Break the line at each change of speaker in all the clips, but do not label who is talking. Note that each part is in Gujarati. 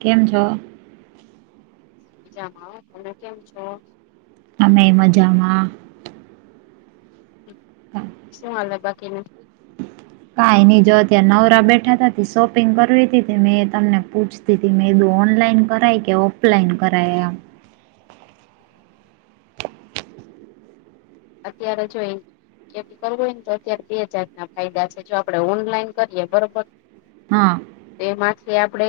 કેમ છો?
મજામાં હું તમે કેમ છો?
અમે મજામાં
શું હાલે બાકી
કાઈ ની જો અત્યારે નવરા બેઠા તા તે શોપિંગ કરવી તી તે મેં તમને પૂછ તી તી મે કીધું ઓનલાઈન કરાય કે ઓફલાઈન કરાય આમ
અત્યારે જોઈ એ થી કરવો હોએ તો અત્યારે બે હજાર ના ફાયદા છે જો આપડે ઓનલાઈન કરીએ બરોબર
હા.
તેમાંથી આપડે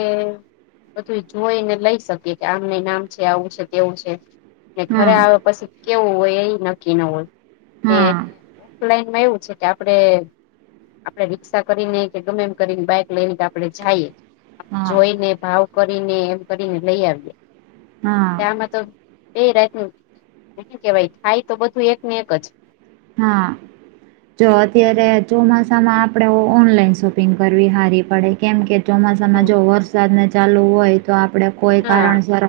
બધું જોઈ ને લઈ શકીએ કે આમ ની ને આમ છે, આવું છે તેવું છે. ને ઘરે
હા
આવે પછી કેવું હોય એ નક્કી ન હોય કે
હા
ઓફલાઇનમાં એવું છે, કે આપડે આપણે રિક્ષા કરીને કે ગમે એમ કરીને બાઈક લઈને કે આપણે જાઇ
હા
જોઈને ભાવ કરીને એમ કરીને લઈ આવીએ.
હા.
એ મા તો બે રાતનું હું કેવાય થાય તો બધું એક ને એક જ
હા. જો અત્યારે ચોમાસામાં આપણે ઓનલાઈન શોપિંગ કરવી હારી પડે કેમ કે
હમ
ચોમાસામાં જો વરસાદને ચાલુ હોય તો આપડે કોઈ
હા
કારણસર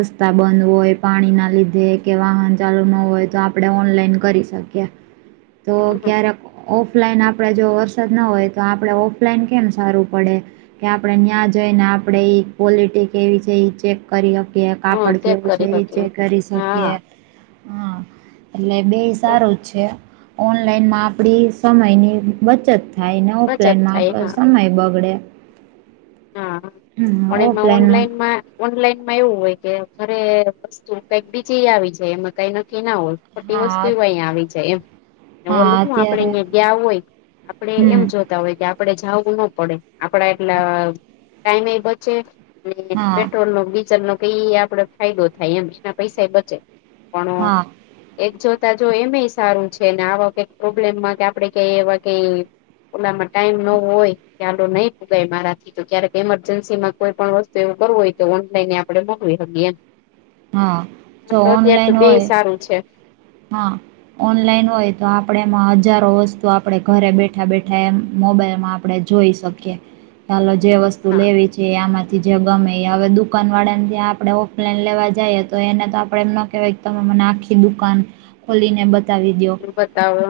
રસ્તા બંધ હોય પાણીના લીધે કે વાહન ચાલુ ન હોય તો આપણે ઓનલાઈન કરી શ [unintelligible] તો
હમ
ક્યા રા ઓફલાઈન આપણેે જો વરસાદ ના હોય તો આપણે ઓફલાઈન કેમ સારું પડે કે આપણેે ન્યાં જઈ ને આપણેે ઈ કવોલિટી કેવી છે, ઇ ચેક કરી હકીએ
હમ
કાપડ
ચેક
કેવું
કરી
છે, ઇ
હકી
ચેક કરી
હા
શકીએ. એટલે બેય
તો
સારું જ છે, ઓનલાઈનમાં આપડી સમયની બચત થાય [unintelligible]
બચત
ઓફલાઈન
થાય
આપણો
હા
સમય બગડે
હા
હમ
પણ એમાં
ઓફલાઈનમાં
ઓનલાઈનમાં ઓનલાઈનમાં એવું હોય કે ઘરે વસ્તુ કઈક બીજી આવી જાય એમાં કઈ નક્કી ના હોય. ખોટી વસ્તુ
હા
અહીં આવી જાય એમ
હા
ઓલું હું આપડે
અત્યારે
અહિયાં ગયા હોય આપડે એમ
હમ
જો તા હોય કે આપડે જાવું ન પડે આપડા એટલા ટાઈમે એ બચે અને
હા
પેટ્રોલનો ડીઝલનો કઈ આ પડે ફાયદો થાય એમ એના પૈસાય બચે પણ
હા
એક જોતા જો એમે ય સારું છે, ને આવા કઈક પ્રોબ્લેમમાં કે આપડે કઈ એવા કઈ ઓલામાં ટાઈમ ન હોય તો હાલો નહીં પુગાય મારાથી તો ક્યારેક ઇમરજન્સીમાં કોઈ પણ વસ્તુ એવું કરવું હોય તો ઓનલાઈન આપણેે મોકલી હકીએ એમ
હા જો
[unintelligible] અત્યાર તો બેય સારું છે.
હ. ઓનલાઈન હોય તો આપડે એમાં હજારો વસ્તુ આપડે ઘરે બેઠા બેઠા એમ મોબાઈલમાં આપડે જોઈ શકીએ અલો જે વસ્તુ
હા
લેવી છે, એ આમા થી જે ગમે ઈ હવે દુકાન વાળા ને ત્યાં આપણે ઓફલાઈન લેવા જાઈએ તો એને તો આપડે એમ ન કહેવાય તમે મને આખી દુકાન ખોલીને બ તાવી દયો
બતાવો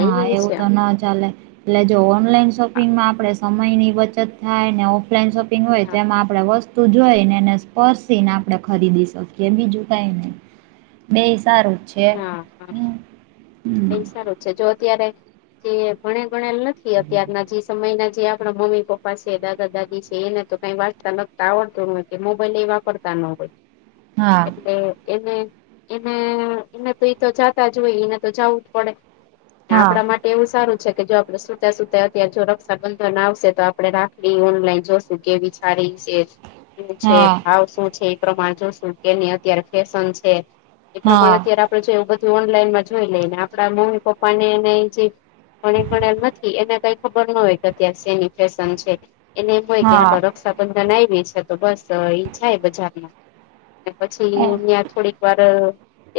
હા
એ
એવું
છે.
તો ના ચાલે એટલે જો ઓનલાઈન
હા
શોપિંગમાં આપડે સમયની બચત થાય ને ઓફલાઈન શોપિંગ હોય તો એમાં આપણે વસ્તુ જોઈનેને પરસી ને આપણે ખરીદી શકીએ બીજું કાઈ નહી બેય સારું છે.
હા
હમ
એ
હમ.
સારું છે, જો અત્યારે જે ભણેલ ગણેલ ન થી અત્યારના જે સમયના જે આપણા મમ્મી પપ્પા છે, દાદા દાદી છે, એને તો કાંઈઈ વાંચતા લખતા આવડ તું નથી મોબાઈલ એ વાપર તા ન હોય
હા
એટલે એને એને એને તો ઈ તો જાતા જ હોય એને તો જાવું જ પડે
હા
આપણા મા ટેવુ સારું છે, કે જો આપણે સુતા સુતા અત્યારે જો રક્ષાબંધન આવશે તો આપણે રાખડી ઓનલાઈન જોશું કેવી હારી છે સુ છે
હા
ભાવ શું છે ઈ પ્રમાણે જોશું કેની અત્યારે ફેશન છે એ પ્રમાણે
હા હા.
અત્યારે આપળે જો એવુ બધું ઓનલાઈનમાં જોઈ લઈ ને આપળા મમ્મી પપ્પા ને અને જે [unintelligible] પણ એમ નથી એને કઈ ખબર ન હોય કે અત્યારેે શેની ફેશન છે એને એમ હોય કે આ તો
હા
રક્ષાબંધન આયવી છે તો બસ ઈ જાય બજારમાં ને પછી ન્યા થોડીક વાર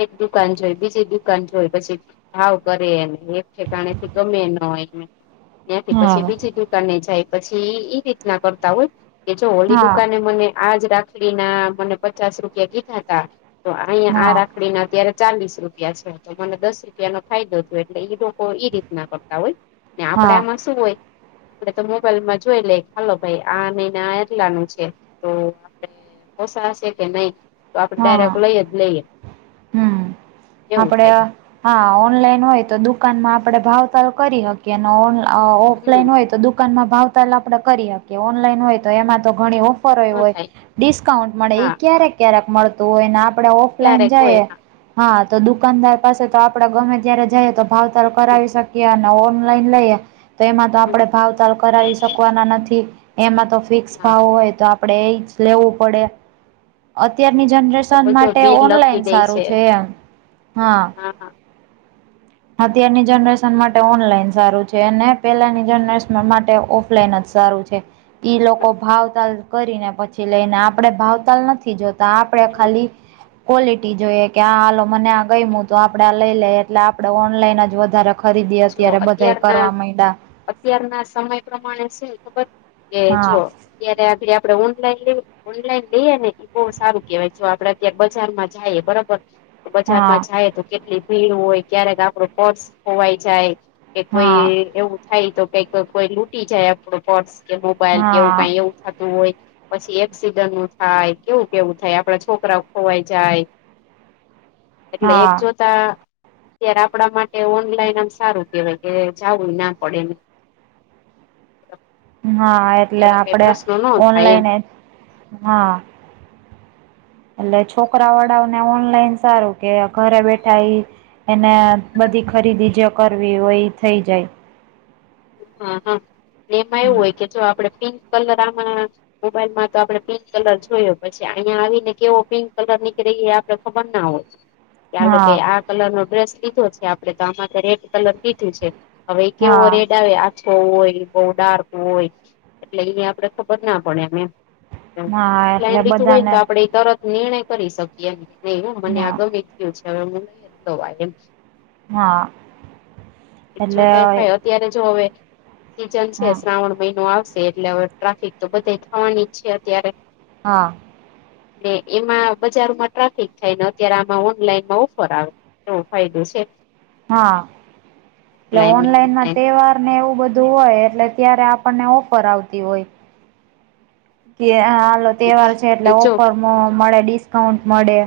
એક દુકાન જોઈ બીજી દુકાન જોય પછી ભાવ કરે એમ એકઠેકાણેથી ગમે નય ને ન્યાથી પછી
હા
બીજી દુકાને જાય પછી ઈ રીતના કરતા હોય કે જો ઓલી દુકાને મને આજ રાખળીના મને પચાસ રૂપિયા કીધા તા તો ઐયા આ
હા
રાખળીના અત્યારે ચાલીસ રૂપિયા છે તો મને દસ રૂપિયા નો ફાયદો થ્યો એટલે ઈ લોકો ઈ રીતના કરતા હોય ને આપડે
હા
આમાં શું હોય આપળે તો મોબાઈલમાં જોય લે હાલો ભાઈ આ નઈને આ આટલાનું છે તો આપળે પોસા શે કે નય તો આપળે ડાયરેક લયજ લઈએ.
હમ્મ
એવું
આપળે
થાય
આ હા ઓનલાઈન હોય તો દુકાનમાં આપળે ભાવતાલ કરી હકીએ ને ઓન અ
હમ
ઓફલાઈન હોય તો દુકાનમાં ભાવતાલ આપળે કરી હકીએ ઓનલાઈન હોય તો એમાં તો ઘણી ઓફ ફર એવું
ન
હોય
થાય
ડિસ્કાઉન્ટ મળે ઈ
હા
ક્યારેક ક્યારેક મળતું હોય ને આપળે ઓફલાઈન
ક્યારેક હોય
જઈએ હા તો દુકાનદાર પાસે તો આપળે ગમે ત્યારે જઈએ તો ભાવતાલ
હા
કરાવી શકીએ અન ને ઓનલાઈન લઈએ તો એમાં તો આપળે ભાવતાલ કરાવી શકવાના નથી એમાં તો ફિક્સ
હા
ભાવ હોય તો આપડે ઈ જ લેવું પડે અત્યારની જનરેશન
તો જો
માટે
બિલ લખી
ઓનલાઈન
દે
સારું છે એમ હા અત્યારની જનરેશન માટે ઓનલાઈન સારું છે અને પેલાની જનરેશન માટે ઓફ લાઈન જ સારું છે ઈ લોકો ભાવતાલ કરીને પછી લે ને આપડે ભાવતાલ નથી જોત તાં આપળે ખાલી ક્વોલિટી જોઈએ કે આ હાલો મને આ ગયમુ તો આપળે આ લઈ લઈએ એટલે આપડે ઓનલાઈન જ વધારે ખરીદી
જો
અત્યારે બધાએ
અત્યારના
કરવા મૈડા.
અત્યારના સમય પ્રમાણે શું ખબર કે
હા
જો ત્યારે [unintelligible] આપળે ઓનલાઈન [unintelligible] ઓનલાઈન લઈએ ને ઈ બો સારું કેવાય જો આપળે અત્યારે બજારમાં જાએ બરાબર
હા
બજારમાં જાએ તો કેટલી ભીડ હોય ક્યારેક આપળુ પર્સ ખોવાઈ જાય કે કોઈ
હા
એવું થાય તો કઈક કોઈ લૂટી જાય આપળુ પર્સ કે મોબાઈલ કે એવું કાંઈ
હા
એવું થાતું હોય પસી એક્સિડન્ટ નું થાય કેવું કેવું થાય આપળા છોકરા ખોવાઈ જાય એટલે એક
હા
જોતા અત્યારે આપળા માટે ઓનલાઈન આમ સારું કેવાય કે જાવુ ના પડે એમ
હા એટલે આપડે
થાય એમ
ઓનલાઈ એજ હા એટલે છોકરા વાળાઓને ઓનલાઈન સારું કે ઘરે બેઠા ઈ એને બધી ખરીદી જે કરવી હોઈ થઈ જાય.
હા હા એમાં એવું હોય કે જો આપળે પિંક કલર આમાં મોબાઈલમાં તો આપળે પિંક કલર જોયો પછી ઐયા આવીને કેવો પિંક કલર નીકળે ઈ આપળે ખબર ના હોય કે આલોકે
હા
આ કલર નો ડ્રેસ લીધો છે આપળે તો આમાં રેડ કલર કીધું છે અવે ઈ કેવો
હા
રેડ આવે આછો હોય, બહુ ડાર્ક હોય એટલે ઈ આપણે ખબર ના પડે એમ.
હા
ઓફલાઈન
એટલે
લીધું હોય, ને
બધાને
તો આપડે ઈ તરત નિર્ણય કરી શકીએ, નહી હો મને આ
હા
ગમી ગીયું છે. હવે [unintelligible] એમ.
હા એટલે
છતાંય ભાઈ અત્યારે જો હવે. સીઝન છે,
હા
શ્રાવણ મહિનો આવશે એટલે હવે ટ્રાફિક તો બધે થવાની જ છે અત્યારે.
હા.
ને એમાં બજારમાં ટ્રાફિક થાય, ને અત્યારે આમાં ઓનલાઈનમાં ઓફર આવે. એ ફાયદો સે
હા, એ
ને
ઓનલાઈન માટે
નો.
તહેવાર ને એવું બધું હોય, એટલે ત્યારે આપણને ઓફર આવતી હોય કે હાલ તહેવાર છે. એટલે
જો
ઓફરમાં મળે ડિસ્કાઉન્ટ મળે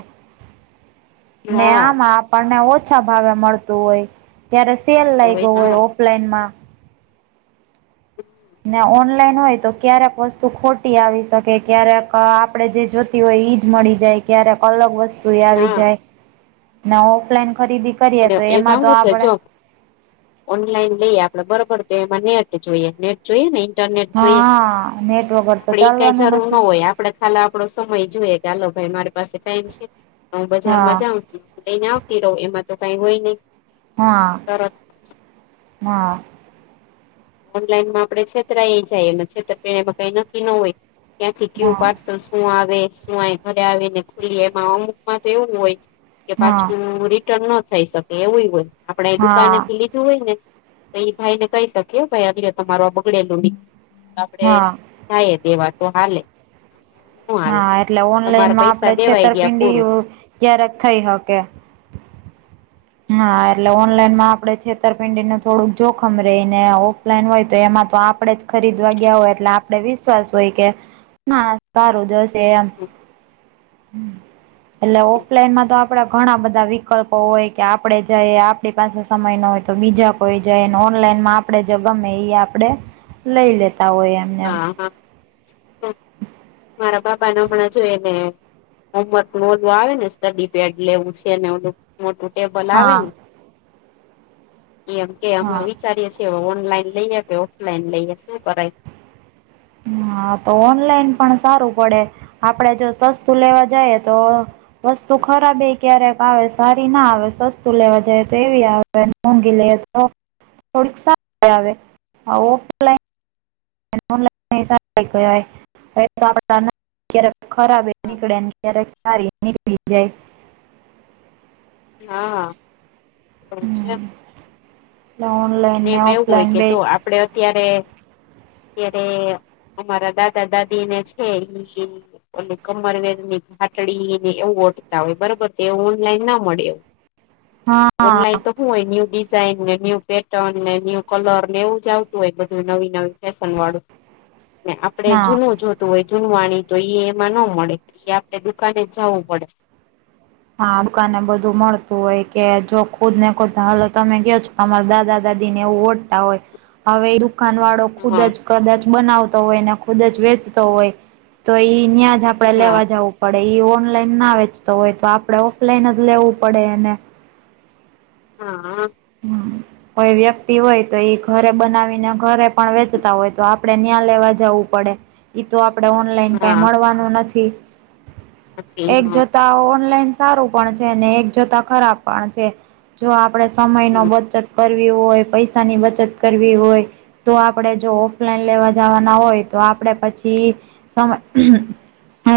ને
હા
આમાં આપણને ઓછા ભાવે મળતું હોય. ત્યારે સેલ
તો
લાયગો
હા
હોય પ્લેનમાં
હમ્મ.
ને ઓનલાઈન હોય. તો ક્યારેક વસ્તુ ખોટી આવી શકે. ક્યારેક આપડે જે જોતુ હોય, ઈ જ મળી જાય ક્યારેક અલગ વસ્તુ આવી
હા
જાય. ને ઓફલાઈન ખરીદી કરીએ તો એમાં
હું
તો
છે જો
આપડે
ઓનલાઈન લઈએ આપણે બરોબર તો એમાં નેટ જોઈએ. નેટ જોઈએ, ને ઇન્ટરનેટ જોઈએ
હા નેટ વગર
ઓલામાં
તો
આપણે એક ક
ચાલવાનું
જરૂર
નથી
ના હોય. આપ આપડે ખા આપણો સમય જોઈએ, કે હાલો ભાઈ મારી પાસે ટાઈમ છે હું બજારમાં
હા
જાઉ છું. લઈને આવતી રહો એમાં તો કઈ હોય નહી
હા
તરત
હા..
ઓનલાઈનમાં આપડે છેતરા જાયએ. એ છેતરા કઈ નક્કી ન હોય ક્યાંથી કેવું
હા
પાર્સલ શું આવે શું, [unintelligible] ઘરે આવીને ખુલીએ એમાં અમુક માં તો એવું હોય. કે
હા
પાછું રિ ટન શકે એવું હોય, આપણે એ દુકાને
હા
થી લીધું ને તો એ ભાઈને કહી શકે કે ભાઈ [unintelligible] તમારો બગડેલું છે. આપણે
હા
જાયએ દેવા તો હાલે નો હાલે
હા, એટલે
તમારા
ઓનલાઈનમાં આપણે
પૈસા દેવાઈ ગયા
છેતરપિંડી
પૂરું
ક્યારેક થઈ હકે હા, એટલે ઓનલાઈનમાં આપણે છેતરપિંડી નું થોડું જો જોખમ રહે ને ઓ ઓફલાઇન હોય, તો એમાં તો આપણેે જ ખરીદવા ગયા હોય. આપડે વિશ્વાસ હોય કે ના આ સારું જશે એમ હમ્મ, એટલે ઓફલાઈનમાં તો આપણા ઘણા બધા વિકલ્પો હોય કે આપણે જઈએ, આપણી પાસે સમય ન હોય તો બીજા કોઈ જાય. અને ઓનલાઈનમાં આપણે જે ગમે એ આપ આપડે લઈ લેતા હોય. એમને એમ
હા હા, મારા બાપ [unintelligible] જોઈને હોમવર્ક ન ઓલું આવે ને સ્ટડી પેડ લેવું છે ને. [unintelligible] મોટું ટેબલ આવે
હા
ને એમ કે અમે
હા
વિચારીએ ઓનલાઈન લઈએ, કે ઓફલાઈન લઈએ શું કરાય
હા, તો ઓનલાઈન પણ સારું પડે. આપણે જો સસ્તું લેવા જાયે તો વસ્તુ ખરાબ એ ક્યારેક આવે સારી ના આવે સસ્તું લેવા જાય. તો એવી આવે તો ઓનલાઈન [unintelligible] [unintelligible] [unintelligible] થોડુક સારુ આવે આ ઓફલાઈન [unintelligible] [unintelligible] ક્યારેક ખરાબ એ નીકળે ક્યારેક સારી નીકળી જાય
હા, એવુ છે.
ઓનલાઇન
ને એમાં એવું હોય, કે જો આપડે અત્યારે ત્યારે અમારા દાદા દાદી ને છે ઇ અને કમરવેરની ઘાટડીને એવું ઓઢતા હોય બરોબર તો એ ઓનલાઈન ના મળે.
હા
ઓનલાઈન તો હુ હોય ન્યુ ડિઝાઇન ન્યુ પેટ [unintelligible] ને ન્યુ કલર ને એવું જ આવતું હોય બધું નવી નવી ફેશનવાળું. ને આપડે
ના
જૂનું જો તું હોય જૂનવાણી તો એ એમાં ન મળે એ આપણે દુકાને જાવું પડે.
હા દુકાન ને બધું મળતું હોય કે જો ખુદ ને ખુદને હાલ તમે ગયો છો અમાર દાદા દાદીને એવું ઓડતા હોય હવે દુકાનવા ળો ખુદ
હા
જ કદાચ બનાવતો હોય ને ખુદ જ વેચતો હોય તો ઈ ન્યાજ આપડે
હા
લેવા જવું પડે ઈ ઓનલાઈન ના વેચતો હોય તો આપડે ઓફલાઈન લેવું પડે એને.
હાઆ.
કોઈ વ્યક્તિ હોય તો ઈ ઘરે બનાવીને ઘરે પણ વેચતા હોય તો આપડણે ન્યા લેવા જવું પડે. ઈ તો આપડે ઓનલાઈન કઈ
હા
મળવાનું નથી,
નથી
એક
હા
જોતા ઓનલાઈન સારું પણ છે ને એક જોતા ખરાબ પણ છે જો આપડે સમયનો
હમ
બચત કરવી હોય, પૈસાની બચત કરવી હોય તો આપડે જો ઓફલાઈન લેવા જવાના હોય તો આપડે પછી સમય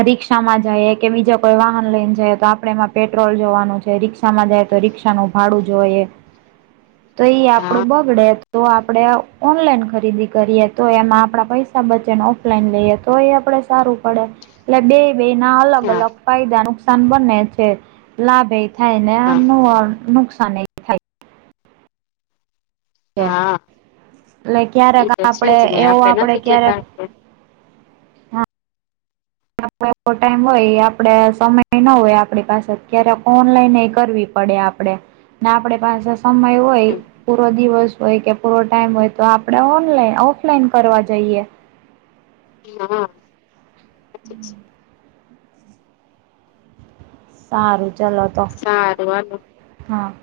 રીક્ષામાં જઈએ કે બીજા કોઈ વાહન લઈને જઈ તો આપડે એમાં પેટ્રોલ જોવાનું છે રીક્ષામાં જાય તો રીક્ષાનું ભાડું જોયે તો ઈ
હા
આપડું બગડે તો આપડે ઓનલાઈન ખરીદી કરીએ તો એમાં આપડા પૈસા બચે ને ઓફલાઈન લઈએ તો એ આપડે સારું પડે એટલે બેય બેયના અલગ
હા
અલગ ફાયદા નુકસાન બંને છે. લાભેય થાયને આમ
હા
નુકશાન નેય થાય. છે
હા
એટલે
એ
ક્યારેક
તો
આપડે
છેજ ને
એવો
આપડે નથી
ક્યારેક
કેતા કે
આપડે આપડો ટાઈમ હોય એ આપડે સમય ન હોય આપડી પાસે ક્યારે ઓનલાઈનેય કરવી પડે આપડે ને આપડે પાસે સમય હોય
હમ,
પૂરો દિવસ હોય કે પૂરો ટાઈમ હોય તો આપડે ઓનલાઈન ઓફલાઈન કરવા જઈએ.
હા.
[inaudible] સારું ચલો. તો
સારું હાલો.
હા.